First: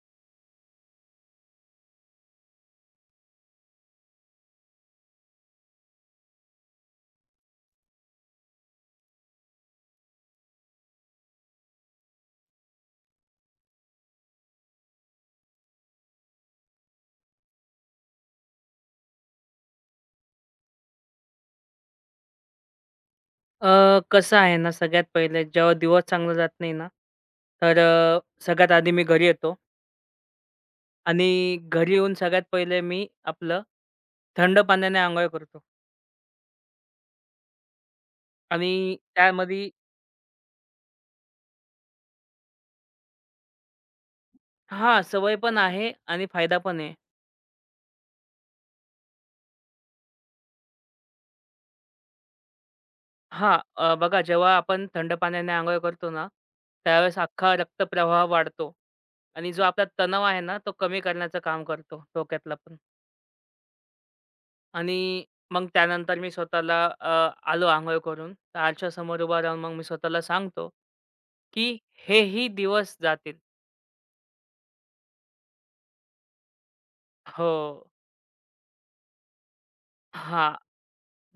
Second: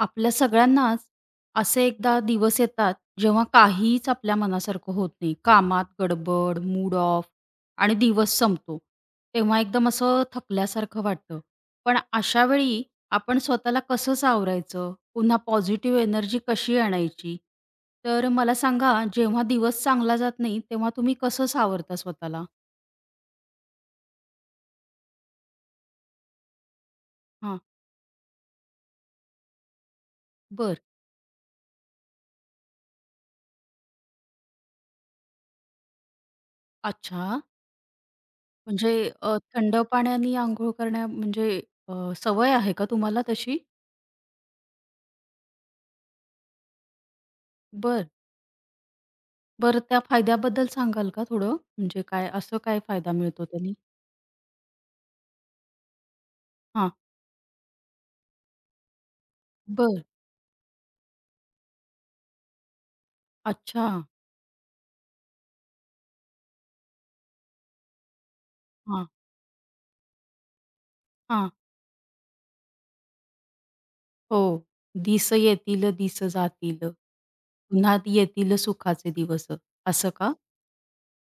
आपल्या सगळ्यांनाच असे एकदा दिवस येतात जेव्हा काहीच आपल्या मनासारखं होत नाही, कामात गडबड, मूड ऑफ आणि दिवस संपतो, तेव्हा एकदम असं थकल्यासारखं वाटतं. पण अशा वेळी आपण स्वतःला कसं सावरायचं? पुन्हा पॉझिटिव्ह एनर्जी कशी आणायची? तर मला सांगा, जेव्हा दिवस चांगला जात नाही तेव्हा तुम्ही कसं सावरता स्वतःला? कसं आहे ना, सगळ्यात पहिले जेव्हा दिवस चांगला जात नाही ना, हां. तर सगळ्यात आधी मी घरी येतो बर. आणि घरी येऊन सगळ्यात पहिले मी आपलं थंड पाण्याने अंघोळ करतो अच्छा. म्हणजे आणि त्यामध्ये थंड पाण्याने आंघोळ करण्या म्हणजे अ, सवय आहे का तुम्हाला तशी? हां, सवय पण आहे आणि फायदा पण आहे. बरं. बरं, त्या फायद्याबद्दल सांगाल का थोडं? म्हणजे काय असं काय फायदा मिळतो हां, त्यानी? बघा जेव्हा आपण थंड पाण्याने अंघोळ करतो ना, हां. त्यावेळेस अख्खा रक्तप्रवाह वाढतो आणि जो आपला बरं. तणाव आहे ना, तो कमी करण्याचं काम करतो, डोक्यातला पण. अच्छा. आणि मग त्यानंतर मी स्वतःला आलो अंघोळ करून. तर हां, आरशासमोर उभा राहून मग मी स्वतःला सांगतो, हां. की हेही दिवस जातील. हो. दिस येतील, दिस जातील. हो. पुन्हा येतील सुखाचे दिवस. असं का? हां,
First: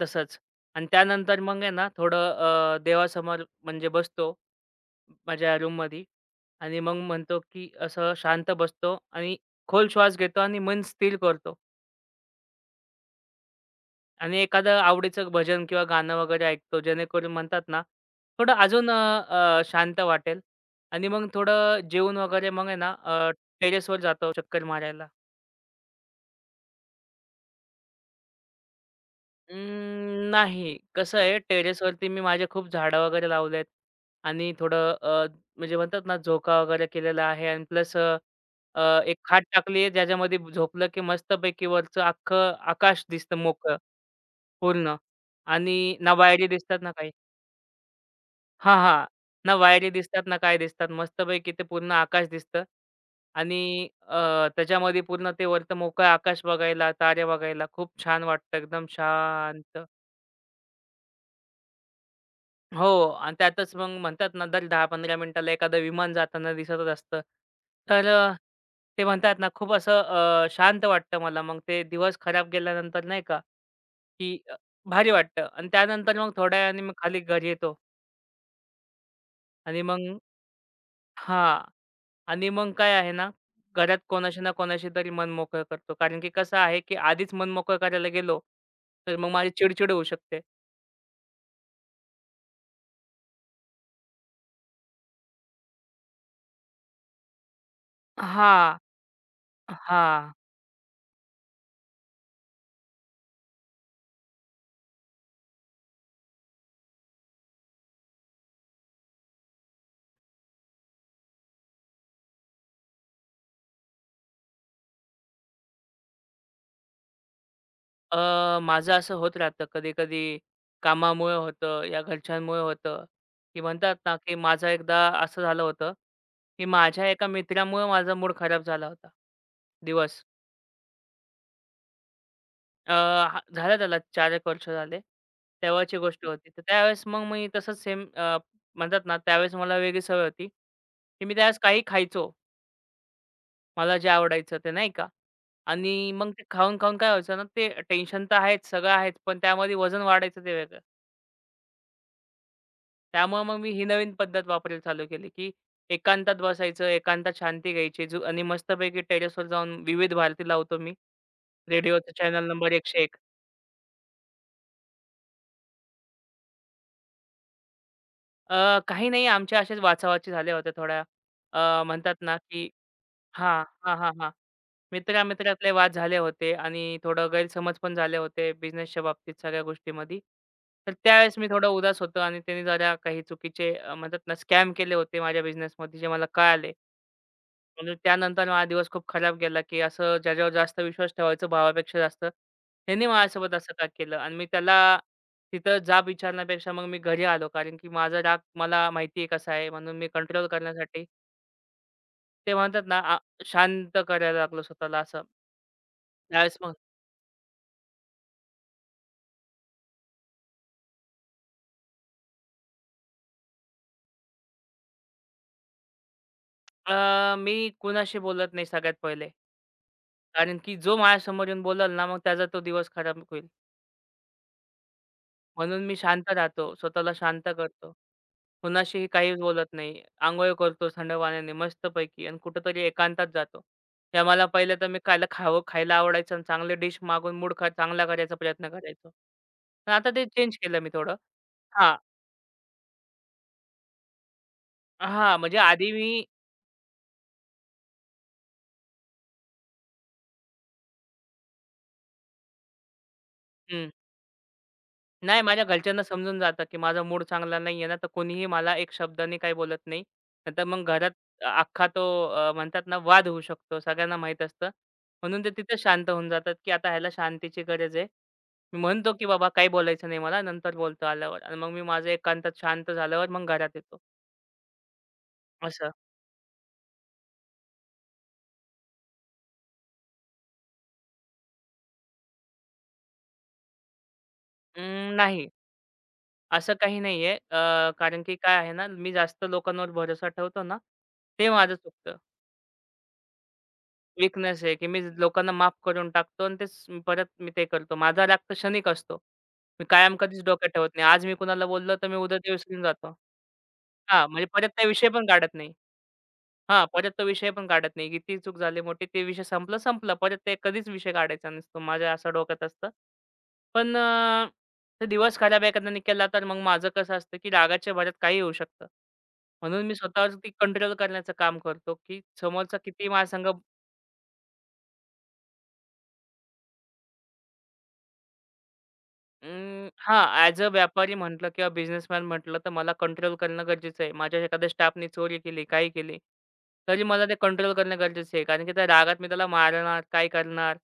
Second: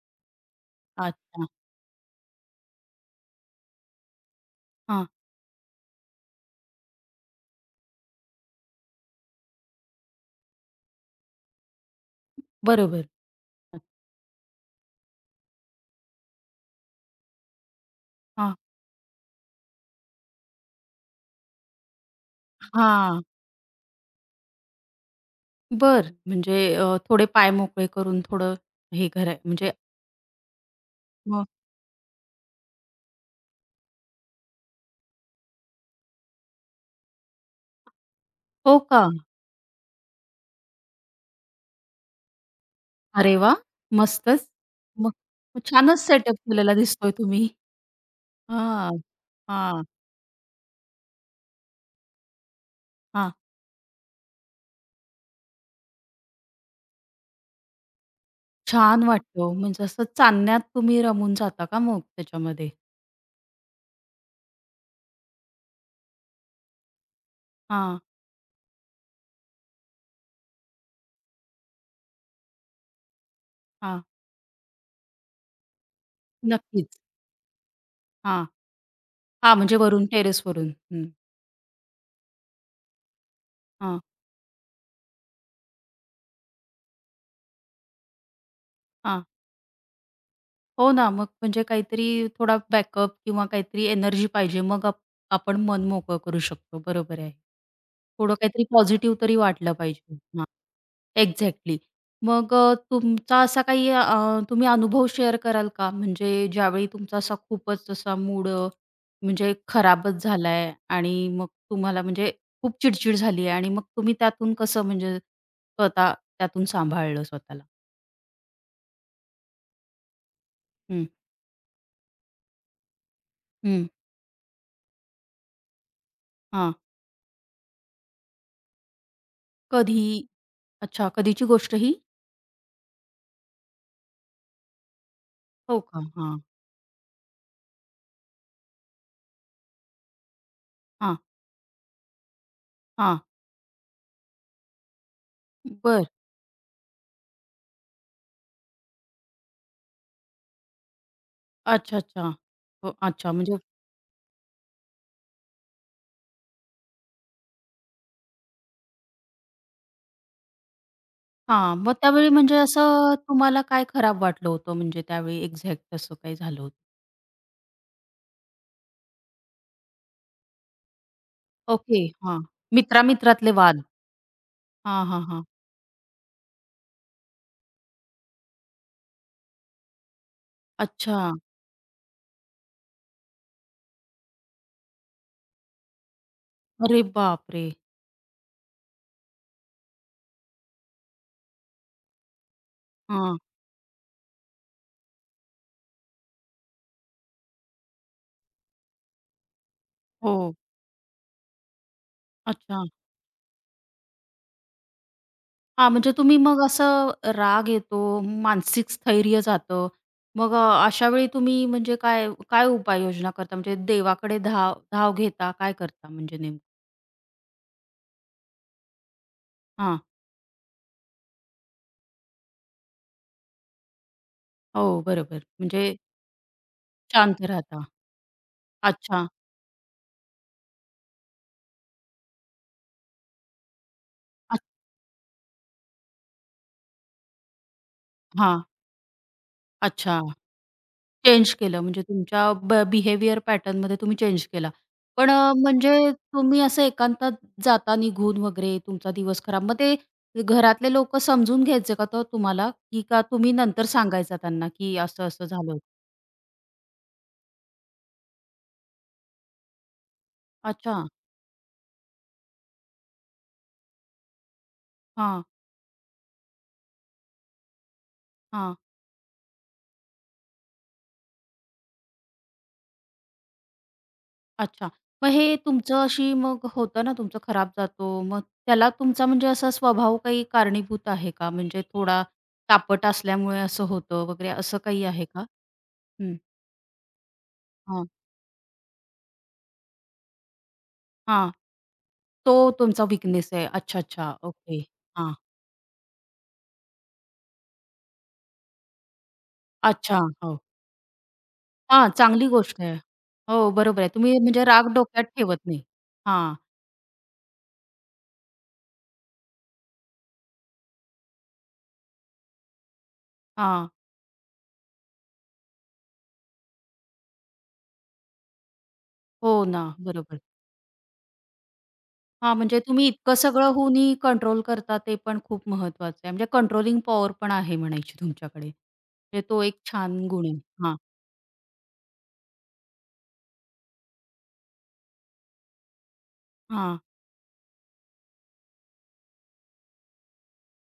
तसंच. आणि त्यानंतर अच्छा. मग आहे ना थोडं देवासमोर म्हणजे बसतो हां. माझ्या रूममध्ये आणि मग म्हणतो, की असं शांत बसतो आणि खोल श्वास घेतो आणि मन स्थिर करतो. बरोबर. आणि एखादं आवडीचं भजन किंवा गाणं वगैरे ऐकतो, जेणेकरून म्हणतात ना, थोडं हां. अजून अ, अ, शांत वाटेल आणि मग थोडं जेवून वगैरे मग आहे ना, हां. टेरेसवर जातो चक्कर मारायला. बरं. म्हणजे थोडे पाय मोकळे करून थोडं हे कराय म्हणजे. नाही. कसं आहे मग. टेरेसवरती मी माझे खूप झाडं वगैरे लावलेत आणि थोडं म्हणजे म्हणतात ना, झोका वगैरे केलेला आहे आणि प्लस हो का? एक खाट टाकली आहे ज्याच्यामध्ये झोपलं की मस्तपैकी वरचं अख्खं आकाश अरे दिसतं वाह! मोकळं मस्तच. पूर्ण मग. मग आणि छानच ना सेटअप वायरी केलेला दिसतात ना काही. दिसतोय तुम्ही. हां, हां. हां. ना हां, वायरी दिसतात, ना काय दिसतात. मस्तपैकी ते पूर्ण आकाश दिसतं हां. आणि त्याच्यामध्ये पूर्ण ते वरतं मोकळं आकाश बघायला, तारे बघायला खूप छान वाटतं एकदम छान वाटतो. म्हणजे शांत. असं चांदण्यात तुम्ही रमून जाता का मग त्याच्यामध्ये? हो आणि त्यातच मग म्हणतात ना दर 10-15 मिनिटाला एखादं विमान जाताना दिसतच असतं. हां, तर ते म्हणतात ना खूप असं शांत वाटतं मला. मग ते दिवस खराब गेल्यानंतर नाही का, हां. की भारी वाटतं आणि त्यानंतर मग थोड्या वेळाने मग नक्कीच. खाली घरी येतो हां. हां, म्हणजे आणि मग वरून, टेरेसवरून. हं. हां. आणि मग काय आहे ना, घरात हां, कोणाशी ना कोणाशी तरी मन मोकळं करतो. कारण की कसं आहे, की आधीच मन मोकळं करायला गेलो, तर हां. मग माझी चिड-चिड होऊ शकते. हो ना, मग म्हणजे काहीतरी थोडा बॅकअप किंवा काहीतरी एनर्जी पाहिजे. मग आप, आपण मन मोकळं करू शकतो. बरोबर आहे. थोडं काहीतरी हां, पॉझिटिव्ह तरी वाटलं पाहिजे. हां. हां. एक्झॅक्टली. मग तुमचा असा काही तुम्ही अनुभव शेअर कराल का? म्हणजे ज्यावेळी तुमचा असा खूपच असा मूड, म्हणजे खराबच झालाय आणि मग तुम्हाला म्हणजे खूप चिडचिड झाली आहे आणि मग तुम्ही त्यातून कसं, म्हणजे स्वतः त्यातून सांभाळलं स्वतःला? अ, माझं असं होत राहतं कधी-कधी हं, कामामुळे होतं या घरच्यांमुळे होतं, की हं. म्हणतात ना, की माझं एकदा असं झालं होतं, की हां. माझ्या एका मित्रामुळे माझा मूड खराब झाला होता दिवस. कधी? अच्छा, कधीची गोष्ट ही? अ, हा झालं त्याला 4 एक वर्ष झाले. हो तेव्हाची का? गोष्ट हां, होती. तर त्यावेळेस मग मी तसंच सेम म्हणतात ना, त्यावेळेस मला वेगळी सवय होती, हां, की मी त्यावेळेस काही खायचो. हां. मला जे आवडायचं ते नाही का बरं. आणि मग ते खाऊन-खाऊन काय व्हायचं ना, ते टेन्शन तर आहेच, सगळं आहेच, पण त्यामध्ये वजन वाढायचं ते वेगळं. अच्छा, अच्छा. हो, अच्छा त्यामुळे मग म्हणजे. मी ही नवीन पद्धत वापरायला चालू केली, की एकांतात बसायचं, एकांतात शांती घ्यायची जु आणि मस्तपैकी टेरेसवर जाऊन विविध भारती लावतो मी. हां, मग रेडिओचा त्यावेळी चॅनल म्हणजे नंबर असं 101. तुम्हाला काय खराब वाटलं होतं, म्हणजे त्यावेळी एक्झॅक्ट असं काही झालं होतं? काही नाही आमच्या अशाच वाचावाची झाल्या होत्या थोड्या. ओके, म्हणतात ना, हां. की मित्रा-मित्रातले हां, वाद. हां, हां, हां. हां, हां, हां. मित्रा-मित्रातले वाद झाले होते आणि थोडं गैरसमज पण झाले होते बिझनेसच्या बाबतीत सगळ्या गोष्टीमध्ये. तर अच्छा. त्यावेळेस मी थोडा उदास होतो आणि त्याने जरा काही चुकीचे म्हणतात ना, स्कॅम केले होते माझ्या बिझनेसमध्ये जे मला कळाले. अरे बापरे! म्हणजे त्यानंतर माझा दिवस खूप खराब गेला, की असं ज्याच्यावर जास्त विश्वास ठेवायचा भावापेक्षा जास्त, ह्याने हां. माझ्यासोबत असं का केलं? आणि मी त्याला तिथं जाब विचारण्यापेक्षा मग मी घरी आलो. कारण की माझा राग मला माहिती आहे कसा आहे, म्हणून मी कंट्रोल हो. करण्यासाठी ते म्हणतात अच्छा. ना, शांत करायला लागलो स्वतःला असं. हां, म्हणजे तुम्ही त्यावेळेस मग मग असं राग येतो, मानसिक स्थैर्य जातं. मग अशा वेळी तुम्ही म्हणजे काय काय उपाययोजना करता? म्हणजे देवाकडे धाव धाव घेता, काय करता म्हणजे नेमकं? मी कुणाशी बोलत नाही सगळ्यात पहिले. हां. कारण की जो माझ्यासमोर येऊन बोलेल ना, मग त्याचा तो दिवस खराब होईल. हो, बरोबर. म्हणून मी म्हणजे शांत राहतो, स्वतःला शांत शांत राहता. करतो. कुणाशीही अच्छा. काहीच बोलत नाही. अंघोळ करतो थंड पाण्याने मस्तपैकी आणि कुठेतरी एकांतात जातो. त्या मला अ. पहिलं तर मी खायला खावं खायला आवडायचं आणि चांगले डिश मागून मूड ख चांगला करायचा हां. प्रयत्न करायचो. पण आता अच्छा. ते चेंज केलं मी थोडं. चेंज केलं हां, म्हणजे तुमच्या बिहेवियर पॅटर्नमध्ये तुम्ही चेंज केला. पण हां, म्हणजे आधी मी म्हणजे तुम्ही असं एकांतात जाता निघून वगैरे तुमचा दिवस खराब. मग ते घरातले लोकं समजून घ्यायचे का तो तुम्हाला, की का तुम्ही नंतर हं. सांगायचा त्यांना, की नाही असं-असं माझ्या झालं? घरच्यांना समजून जातं, की माझा मूड चांगला नाहीये ना, तर कोणीही मला एक शब्दाने काही बोलत नाही. नंतर मग अच्छा. घरात अख्खा तो म्हणतात ना वाद होऊ शकतो. सगळ्यांना माहीत असतं. हां, म्हणून ते तिथेच शांत होऊन जातात, की आता ह्याला शांतीची गरज आहे. हां. मी म्हणतो, की बाबा काही बोलायचं नाही मला, नंतर बोलतो आल्यावर आणि मग मी माझं एकांतात शांत झाल्यावर मग घरात येतो अच्छा. मग हे असं. तुमचं अशी मग होतं ना तुमचं खराब जातो. मग त्याला तुमचा म्हणजे असा स्वभाव काही कारणीभूत आहे का? म्हणजे थोडा तापट असल्यामुळे असं होतं वगैरे असं काही आहे का? नाही हं. असं काही नाहीये. हां, कारण की काय आहे ना, मी जास्त लोकांवर भरोसा ठेवतो ना, ते माझं चुकतं. तो तुमचा वीकनेस आहे. अच्छा, अच्छा. वीकनेस आहे, ओके. की मी हां. लोकांना माफ करून टाकतो आणि तेच परत मी ते करतो. माझा राग तर क्षणिक असतो. मी कायम अच्छा. कधीच हो. डोक्यात ठेवत नाही. आज मी कुणाला बोललो तर हां, मी उद्या चांगली ते गोष्ट विसरून आहे. जातो. हो, बरोबर आहे. हां, तुम्ही म्हणजे म्हणजे परत त्या राग विषय डोक्यात पण काढत ठेवत नाही. नाही. हां, हां, परत तो विषय पण काढत नाही, की ती चूक झाली मोठी. ते विषय संपला, संपला. परत ते कधीच विषय काढायचा नसतो. माझ्या असं डोक्यात असतं. हां. पण ते दिवस खराब एखाद्याने केला तर मग माझं कसं असतं, की रागाच्या भरात काही होऊ शकतं. हो ना, म्हणून मी बरोबर. स्वतःवरती कंट्रोल करण्याचं काम करतो, की हां, समोरचा म्हणजे तुम्ही किती इतकं माझ्यासंग सगळं होऊनही कंट्रोल करता ते पण खूप महत्वाचं आहे. म्हणजे कंट्रोलिंग पॉवर पण आहे म्हणायची तुमच्याकडे. म्हणजे तो एक छान हां, गुण आहे. ॲज अ हां, व्यापारी म्हटलं किंवा बिझनेसमॅन म्हटलं, तर मला कंट्रोल करणं गरजेचं आहे. माझ्या एखाद्या स्टाफने चोरी केली, काही केली, हां, तरी मला ते कंट्रोल करणं गरजेचं आहे. कारण की त्या रागात मी त्याला मारणार, काय करणार?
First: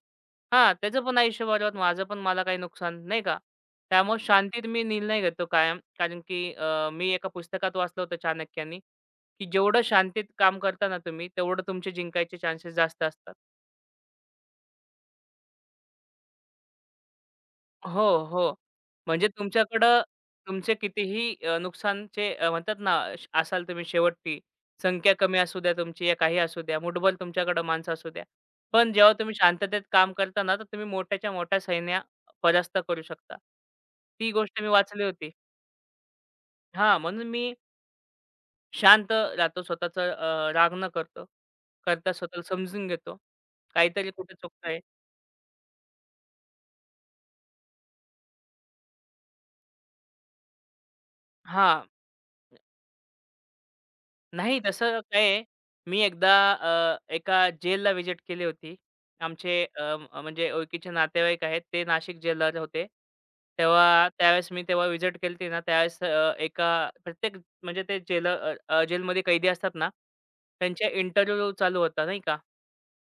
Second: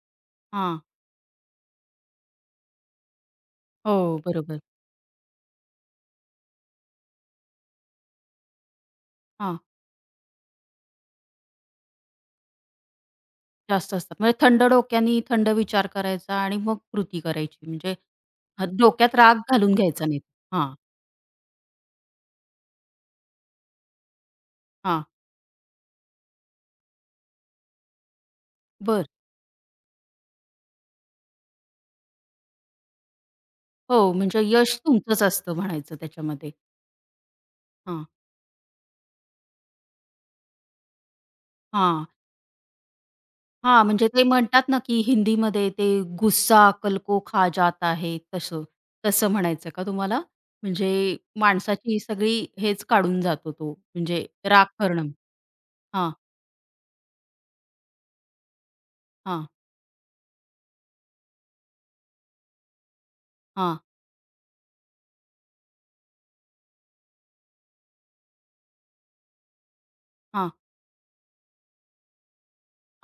हां, हां. त्याचं पण आयुष्य बरबाद, माझं पण मला काही नुकसान, नाही का? हो, त्यामुळे बरोबर. शांतीत मी निर्णय घेतो कायम. कारण की मी एका पुस्तकात वाचलं होतं चाणक्यानी, की हां, जेवढं शांतीत काम करता ना तुम्ही, तेवढं तुमचे जिंकायचे चान्सेस जास्त असतात. जास्त असतात. म्हणजे थंड डोक्याने थंड विचार करायचा आणि मग कृती करायची. म्हणजे हो, हो. हा, डोक्यात म्हणजे राग घालून तुमच्याकडं घ्यायचा नाही. हां, तुमचे कितीही नुकसानचे म्हणतात ना श असाल तुम्ही शेवटी, हां. संख्या कमी असू द्या तुमची या काही असू द्या, मुठभर तुमच्याकडं माणसं असू द्या. पण बरं. जेव्हा तुम्ही शांततेत काम करता ना, तर तुम्ही मोठ्याच्या मोठ्या सैन्या परास्त करू शकता. हो, ती म्हणजे गोष्ट मी यश वाचली तुमचंच होती. असतं म्हणायचं त्याच्यामध्ये. हां, म्हणून मी हां, शांत राहतो स्वतःचं राग न करतो. हां, करता स्वतःला समजून घेतो. हां, म्हणजे काहीतरी ते कुठे म्हणतात चुकतंय. ना, की हिंदीमध्ये ते "गुस्सा अक्कल को खा जाता है" तसं. तसं म्हणायचं का तुम्हाला? म्हणजे हां. माणसाची सगळी हेच काढून जातो तो, म्हणजे नाही राग तसं करणं. काय आहे, मी हां, एकदा एका जेलला व्हिजिट केली होती. हां, आमचे अ, अ, म्हणजे ओळखीचे नातेवाईक आहेत, ते नाशिक जेलला होते. हां, तेव्हा त्यावेळेस मी तेव्हा व्हिजिट केली होती ना, त्यावेळेस एका प्रत्येक म्हणजे ते जेल अ, अ, जेलमध्ये कैदी असतात ना, हां. त्यांच्या इंटरव्ह्यू चालू होता नाही का?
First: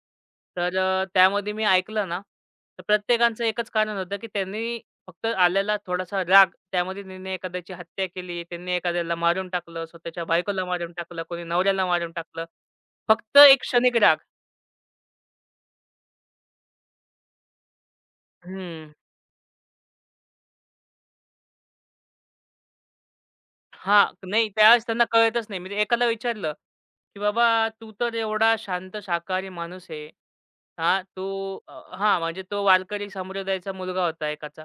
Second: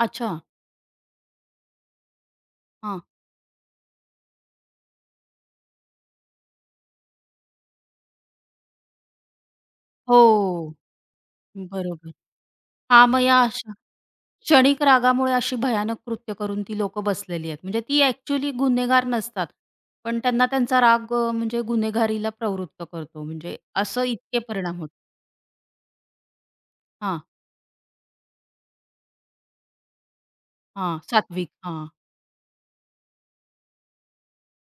अच्छा. तर त्यामध्ये मी ऐकलं ना, तर हां. प्रत्येकाचं एकच कारण होतं, की त्यांनी फक्त आलेला थोडासा राग, त्यामध्ये त्यांनी एखाद्याची हत्या केली, त्यांनी एखाद्याला मारून टाकलं, स्वतःच्या बायकोला हो, मारून टाकलं, कोणी नवऱ्याला बरोबर. मारून टाकलं. हां, मग फक्त या एक अशा क्षणिक राग. क्षणिक रागामुळे अशी भयानक कृत्य करून ती लोक बसलेली आहेत. म्हणजे ती ॲक्चुअली हं. गुन्हेगार नसतात. पण त्यांना त्यांचा राग, म्हणजे गुन्हेगारीला प्रवृत्त करतो. म्हणजे असं हां. इतके नाही परिणाम त्यावेळेस होत. त्यांना कळतच नाही. मी एकाला विचारलं, की हां, "बाबा तू तर एवढा शांत शाकाहारी माणूस आहे. हां. हां, तू" सात्विक. अ, हां. हां, म्हणजे तो वारकरी संप्रदायाचा मुलगा होता एकाचा.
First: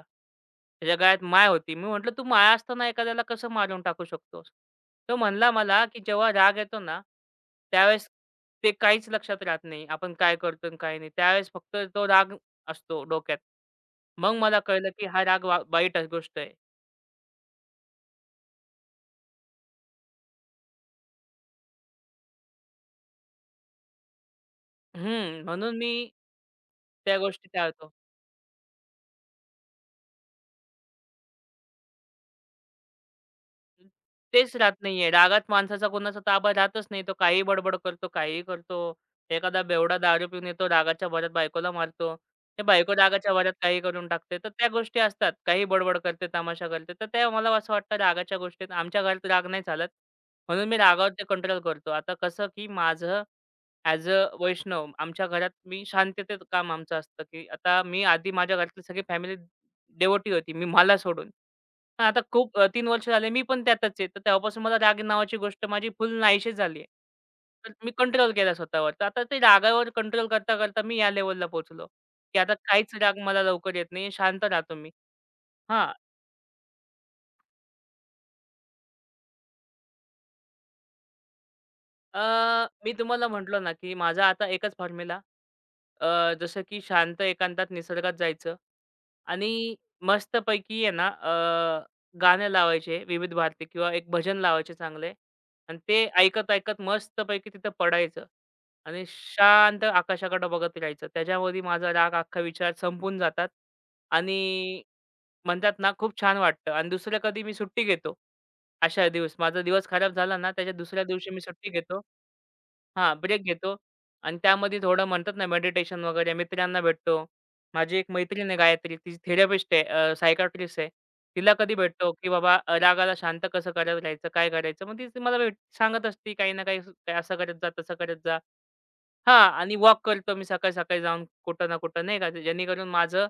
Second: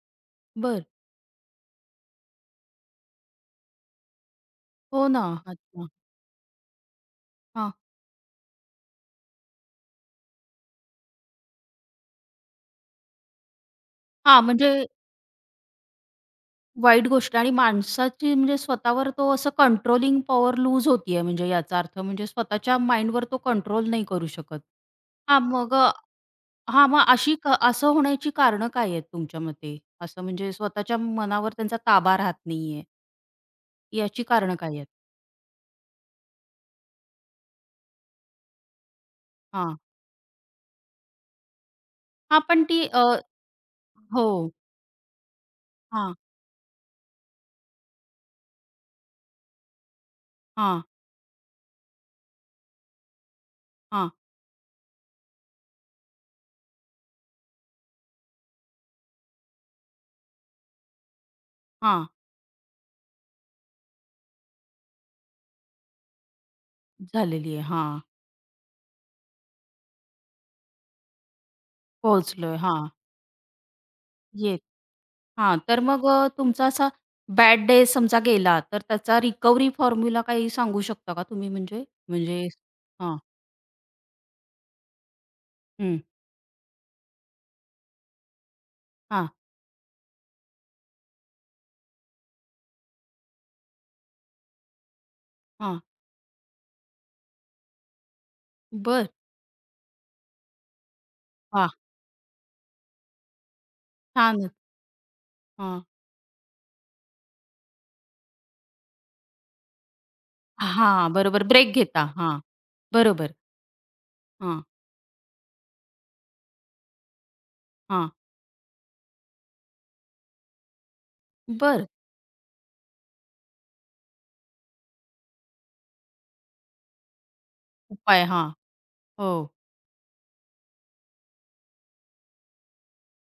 बरं. त्याच्या गळ्यात माय होती. मी म्हटलं, "तू माळ असताना एखाद्याला कसं मारून टाकू शकतोस?" हो तो ना. म्हणला मला, अच्छा. की "जेव्हा राग येतो ना, हां. त्यावेळेस ते काहीच लक्षात राहत नाही. आपण काय करतो आणि काय नाही. त्यावेळेस फक्त तो राग असतो डोक्यात." मग हां, मला म्हणजे कळलं, की हा राग वा वाईट गोष्ट आहे. वाईट गोष्ट आणि माणसाची म्हणजे स्वतःवर तो असं कंट्रोलिंग पॉवर लूज होतीये, म्हणजे याचा अर्थ म्हणजे स्वतःच्या माइंडवर तो कंट्रोल नाही करू शकत. हां, हं, म्हणून मग. मी हां, मग त्या अशी गोष्टी असं टाळतो. होण्याची कारणं काय आहेत तुमच्या मते? असं म्हणजे स्वतःच्या मनावर त्यांचा ताबा राहत नाहीये, याची तेच कारणं राहत काय आहेत? नाहीये. रागात माणसाचा कोणाचा ताबा राहतच नाही. तो काहीही बडबड करतो, काहीही करतो. एखादा हां. बेवडा दारू पिऊन येतो, रागाच्या भरात बायकोला मारतो. हां, ते पण ती बायको अ, रागाच्या भरात काही करून हो. टाकते. तर त्या गोष्टी असतात. काही बडबड हां, करते, तमाशा करते. तर त्या मला असं वाटतं रागाच्या गोष्टीत आमच्या घरात राग नाही चालत. म्हणून मी हां, रागावर ते कंट्रोल करतो. आता कसं, की माझं ॲज हां, अ वैष्णव आमच्या घरात मी शांततेत काम आमचं असतं, की आता मी आधी माझ्या घरातली सगळी फॅमिली डेवोटी होती. मी मला सोडून. हां, हां. आता खूप 3 वर्ष झाले मी पण त्यातच आहे. तर तेव्हापासून मला राग नावाची गोष्ट माझी फुल नाहीशी झाली आहे. झालेली आहे. तर मी हां, कंट्रोल केला स्वतःवर. तर आता ते रागावर कंट्रोल करता-करता मी या लेव्हलला पोहोचलो, की आता पोहोचलोय. हां, काहीच राग मला लवकर येत नाही. शांत येत. राहतो मी. हां, तर हां, मग तुमचा असा बॅड डे समजा गेला, तर त्याचा रिकव्हरी फॉर्म्युला काही सांगू शकता का तुम्ही म्हणजे? अ, म्हणजे. मी हां, तुम्हाला म्हटलो ना, की माझा आता एकच फॉर्म्युला हं, अ, जसं की शांत एकांतात निसर्गात जायचं हां, आणि मस्तपैकी आहे ना, गाणे लावायचे विविध भारती किंवा एक भजन लावायचे चांगले आणि हां. ते ऐकत-ऐकत मस्तपैकी तिथं पडायचं आणि बरं. शांत आकाशाकडे बघत राहायचं. त्याच्यामध्ये वाह! माझा राग अख्खा विचार संपून जातात छानच. आणि म्हणतात हां. ना खूप छान वाटतं आणि दुसरं कधी मी सुट्टी घेतो. अशा दिवस माझा दिवस खराब झाला ना, त्याच्या हां, दुसऱ्या दिवशी मी बरोबर. सुट्टी ब्रेक घेतो घेता. हां, हां, बरोबर. ब्रेक घेतो आणि हां, त्यामध्ये थोडं म्हणतात ना मेडिटेशन वगैरे मित्रांना भेटतो. माझी एक हां. मैत्रीण आहे गायत्री, ती थेरपिस्ट आहे सायकायट्रिस्ट आहे. तिला कधी बरं. भेटतो, की बाबा, रागाला शांत कसं करत राहायचं, काय करायचं? मग ती ती मला भेट सांगत असते काही ना काही स- काय असं करत जा, तसं करत उपाय जा. हां. हो. हां आणि वॉक करतो मी सकाळी-सकाळी जाऊन कुठं ना कुठं नाही का, जेणेकरून माझं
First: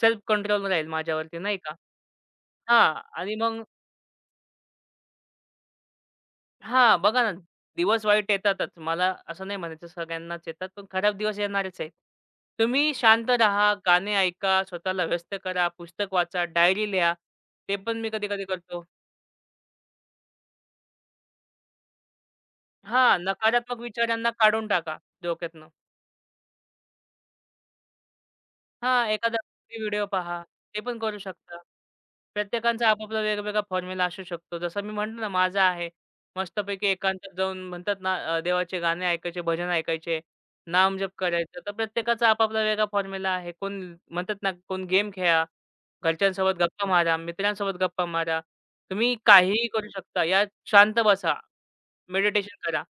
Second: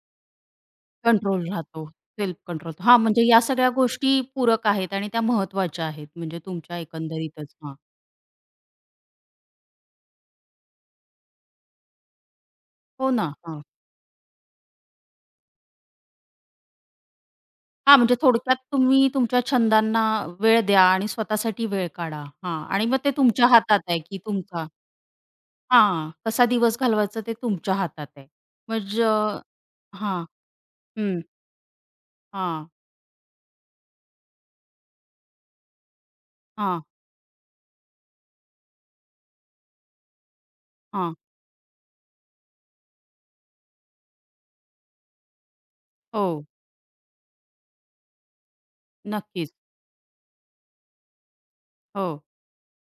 सेल्फ कंट्रोल राहील माझ्यावरती कंट्रोल नाही का? राहतो. Self control. हां हां, म्हणजे आणि या मग सगळ्या गोष्टी पूरक आहेत आणि त्या महत्त्वाच्या आहेत म्हणजे तुमच्या हां, बघा ना, एकंदरीतच. हां. दिवस वाईट येतातच. मला असं नाही म्हणायचं सगळ्यांनाच येतात, पण खराब दिवस येणारच आहेत. तुम्ही हो शांत ना. हां. राहा, गाणे ऐका, स्वतःला व्यस्त करा, पुस्तक वाचा, डायरी लिहा. ते हां, पण मी म्हणजे कधी-कधी थोडक्यात करतो. तुम्ही तुमच्या छंदांना वेळ द्या आणि स्वतःसाठी वेळ काढा. हां, आणि मग ते हां, तुमच्या नकारात्मक हातात आहे, की विचारांना काढून तुमचा, टाका डोक्यातनं. हां, कसा दिवस घालवायचा ते तुमच्या हातात आहे. मग हां, एखादा व्हिडिओ हां. पहा. ते पण करू हं. शकता. हां, प्रत्येकाचा आपापला वेगवेगळा फॉर्म्युला असू शकतो. जसं मी म्हटलं ना, माझा आहे. हां, मस्तपैकी एकांतात जाऊन म्हणतात ना, देवाचे गाणे ऐकायचे, भजन ऐकायचे, नामजप हां. करायचं. तर प्रत्येकाचा आपापला वेगळा फॉर्म्युला आहे. कोण म्हणतात ना, कोण गेम खेळा, हो. घरच्यांसोबत गप्पा मारा, मित्रांसोबत गप्पा मारा. तुम्ही नक्कीच. काहीही करू शकता. यात शांत बसा. हो. मेडिटेशन करा.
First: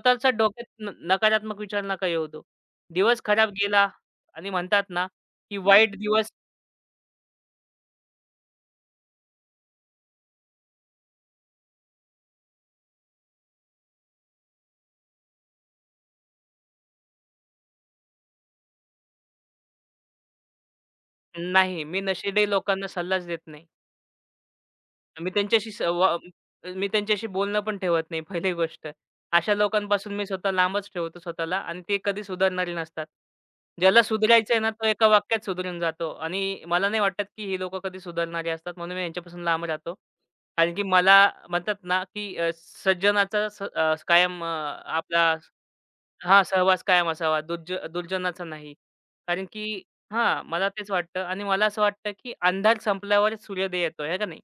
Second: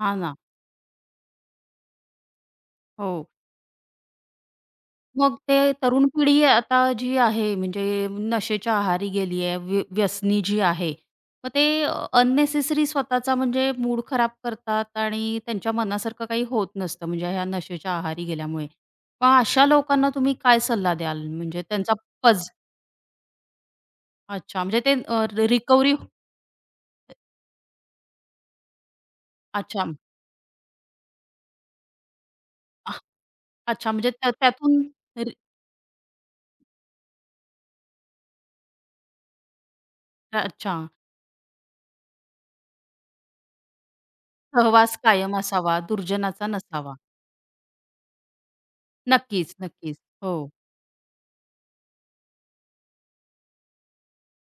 हां ना. डोक्यात न नकारात्मक विचार नका येऊ देऊ. हो. दिवस खराब गेला आणि म्हणतात ना, मग की ते हं. वाईट तरुण दिवस पिढी आता जी आहे म्हणजे नशेच्या आहारी गेली आहे, व्यसनी जी आहे. मग ते अननेसेसरी स्वतःचा म्हणजे मूड खराब करतात आणि त्यांच्या मनासारखं काही होत नसतं म्हणजे ह्या नशेच्या आहारी गेल्यामुळे. मग अशा लोकांना तुम्ही काय सल्ला द्याल? म्हणजे नाही. त्यांचा. मी नशिबी पज. लोकांना सल्लाच देत नाही. अच्छा म्हणजे ते, मी त्यांच्याशी रिकव्हरी. संवा मी त्यांच्याशी बोलणं पण ठेवत नाही पहिली गोष्ट. अशा अच्छा. लोकांपासून मी स्वतः लांबच ठेवतो स्वतःला आणि ते कधी सुधारणारे अ-. नसतात. अच्छा, ज्याला म्हणजे त्या सुधरायचं आहे ना, त्यातून. तो एका री. वाक्यात सुधरून जातो आणि मला नाही वाटत, की ही लोकं कधी सुधारणारे असतात म्हणून मी यांच्यापासून लांब राहतो. कारण अच्छा. की मला म्हणतात ना, की सज्जनाचा कायम सहवास आपला कायम असावा, हां, दुर्जनाचा सहवास नसावा. कायम असावा दुर्जनाचा नाही. कारण नक्कीच, की नक्कीच. हो. हां, मला तेच वाटतं आणि मला असं वाटतं, की अंधार संपल्यावरच सूर्योदय येतो, आहे का नाही?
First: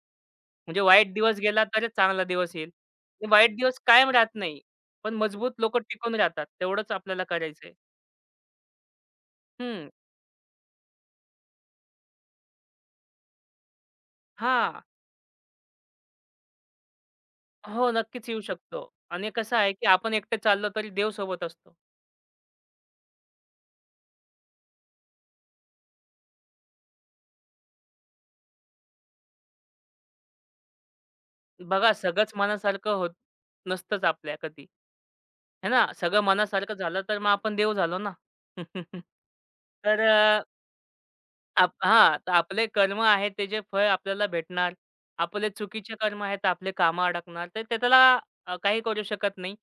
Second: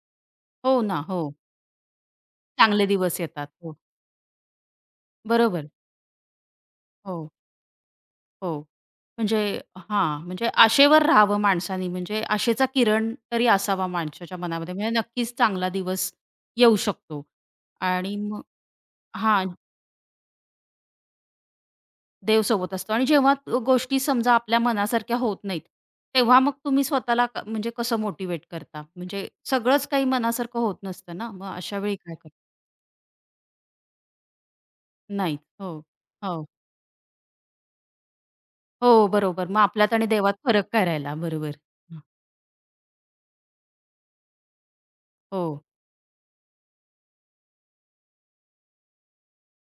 हो म्हणजे ना. वाईट हो. दिवस गेला तरच चांगला दिवस येईल. चांगले दिवस ते येतात. वाईट हो, दिवस कायम राहत नाही. पण मजबूत बरोबर. लोकं टिकून राहतात. तेवढंच आपल्याला हो, करायचंय. हो. म्हणजे. हं. हां, म्हणजे आशेवर राहावं माणसानी, म्हणजे आशेचा किरण तरी असावा माणसाच्या मनामध्ये, हां. म्हणजे नक्कीच चांगला दिवस येऊ शकतो. हो, आणि नक्कीच येऊ मग शकतो. आणि हां, कसं आहे, की आपण एकटे चाललो तरी देव सोबत असतो. देव सोबत असतो. आणि जेव्हा तो- गोष्टी समजा आपल्या मनासारख्या होत नाहीत, तेव्हा मग तुम्ही स्वतःला क, म्हणजे कसं मोटिव्हेट करता? म्हणजे सगळंच काही मनासारखं होत नसतं ना, मग अशा बघा वेळी काय करता? सगळंच मनासारखं होत नसतंच आपल्या कधी, नाही. है हो. ना? सगळं हो. मनासारखं झालं तर मग आपण देव झालो ना. हो, बरोबर. मग आपल्यात तर आणि देवात फरक करायला. बरोबर. तर आपले कर्म आहेत त्याचे फळ आपल्याला भेटणार. हो, आपले चुकीचे कर्म आहेत, आपले कामं अडकणार. तर ते त्याला काही करू शकत नाही.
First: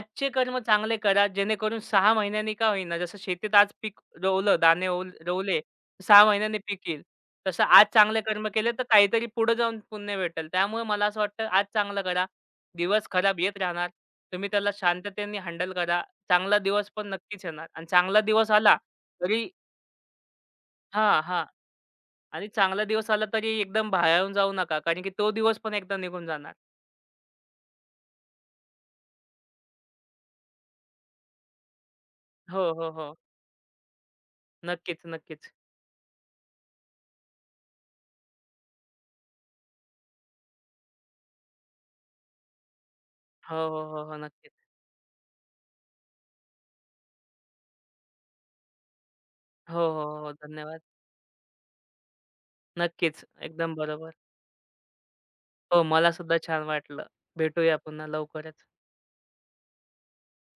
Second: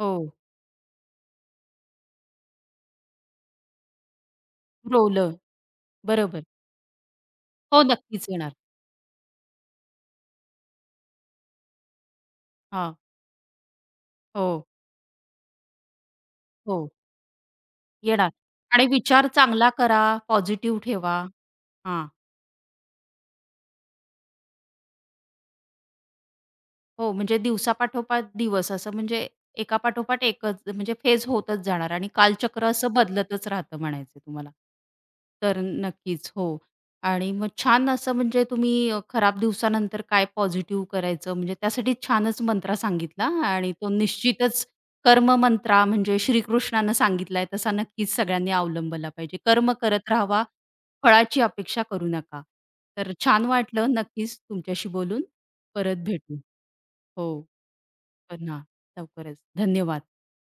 हो. कर्म चांगले करा, जेणेकरून 6 महिन्यांनी का होईना, जसं शेतीत आज पीक रोवलं, दाणे ओल रोवलं. रोवले, 6 बरोबर. महिन्यांनी पीक येईल. तसं हो, आज चांगले नक्कीच कर्म येणार. केले, तर काहीतरी पुढे जाऊन पुण्य भेटेल. त्यामुळे मला असं वाटतं, आज चांगलं करा. हां. दिवस खराब येत राहणार. तुम्ही हो, त्याला शांततेने हँडल करा. चांगला दिवस हो. पण नक्कीच येणार आणि चांगला येणार, दिवस आला आणि विचार तरी चांगला करा, पॉझिटिव्ह ठेवा. हां, हां. हां. आणि चांगला दिवस आला तरी एकदम बाहेरून जाऊ नका. कारण की तो दिवस पण एकदा निघून जाणार. हो, म्हणजे दिवसापाठोपाठ दिवस असं, म्हणजे एकापाठोपाठ एकच म्हणजे फेज होतच जाणार आणि कालचक्र हो, हो, असं हो. बदलतच राहतं म्हणायचं तुम्हाला. नक्कीच, नक्कीच. तर नक्कीच हो. आणि मग छान असं, म्हणजे तुम्ही खराब दिवसानंतर काय पॉझिटिव्ह करायचं म्हणजे त्यासाठी छानच मंत्र सांगितला हो, आणि हो, तो हो, हो. नक्कीच. निश्चितच कर्ममंत्रा म्हणजे श्रीकृष्णानं सांगितलाय तसा नक्कीच सगळ्यांनी अवलंबला पाहिजे. कर्म हो, हो, करत हो. हो, राहावा, धन्यवाद. फळाची अपेक्षा करू नका. तर नक्कीच. छान एकदम वाटलं बरोबर. नक्कीच तुमच्याशी बोलून. हो, परत मला भेटू. सुद्धा छान वाटलं. हो, भेटूया पुन्हा पुन्हा लवकरच. लवकरच. धन्यवाद.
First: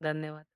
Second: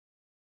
धन्यवाद.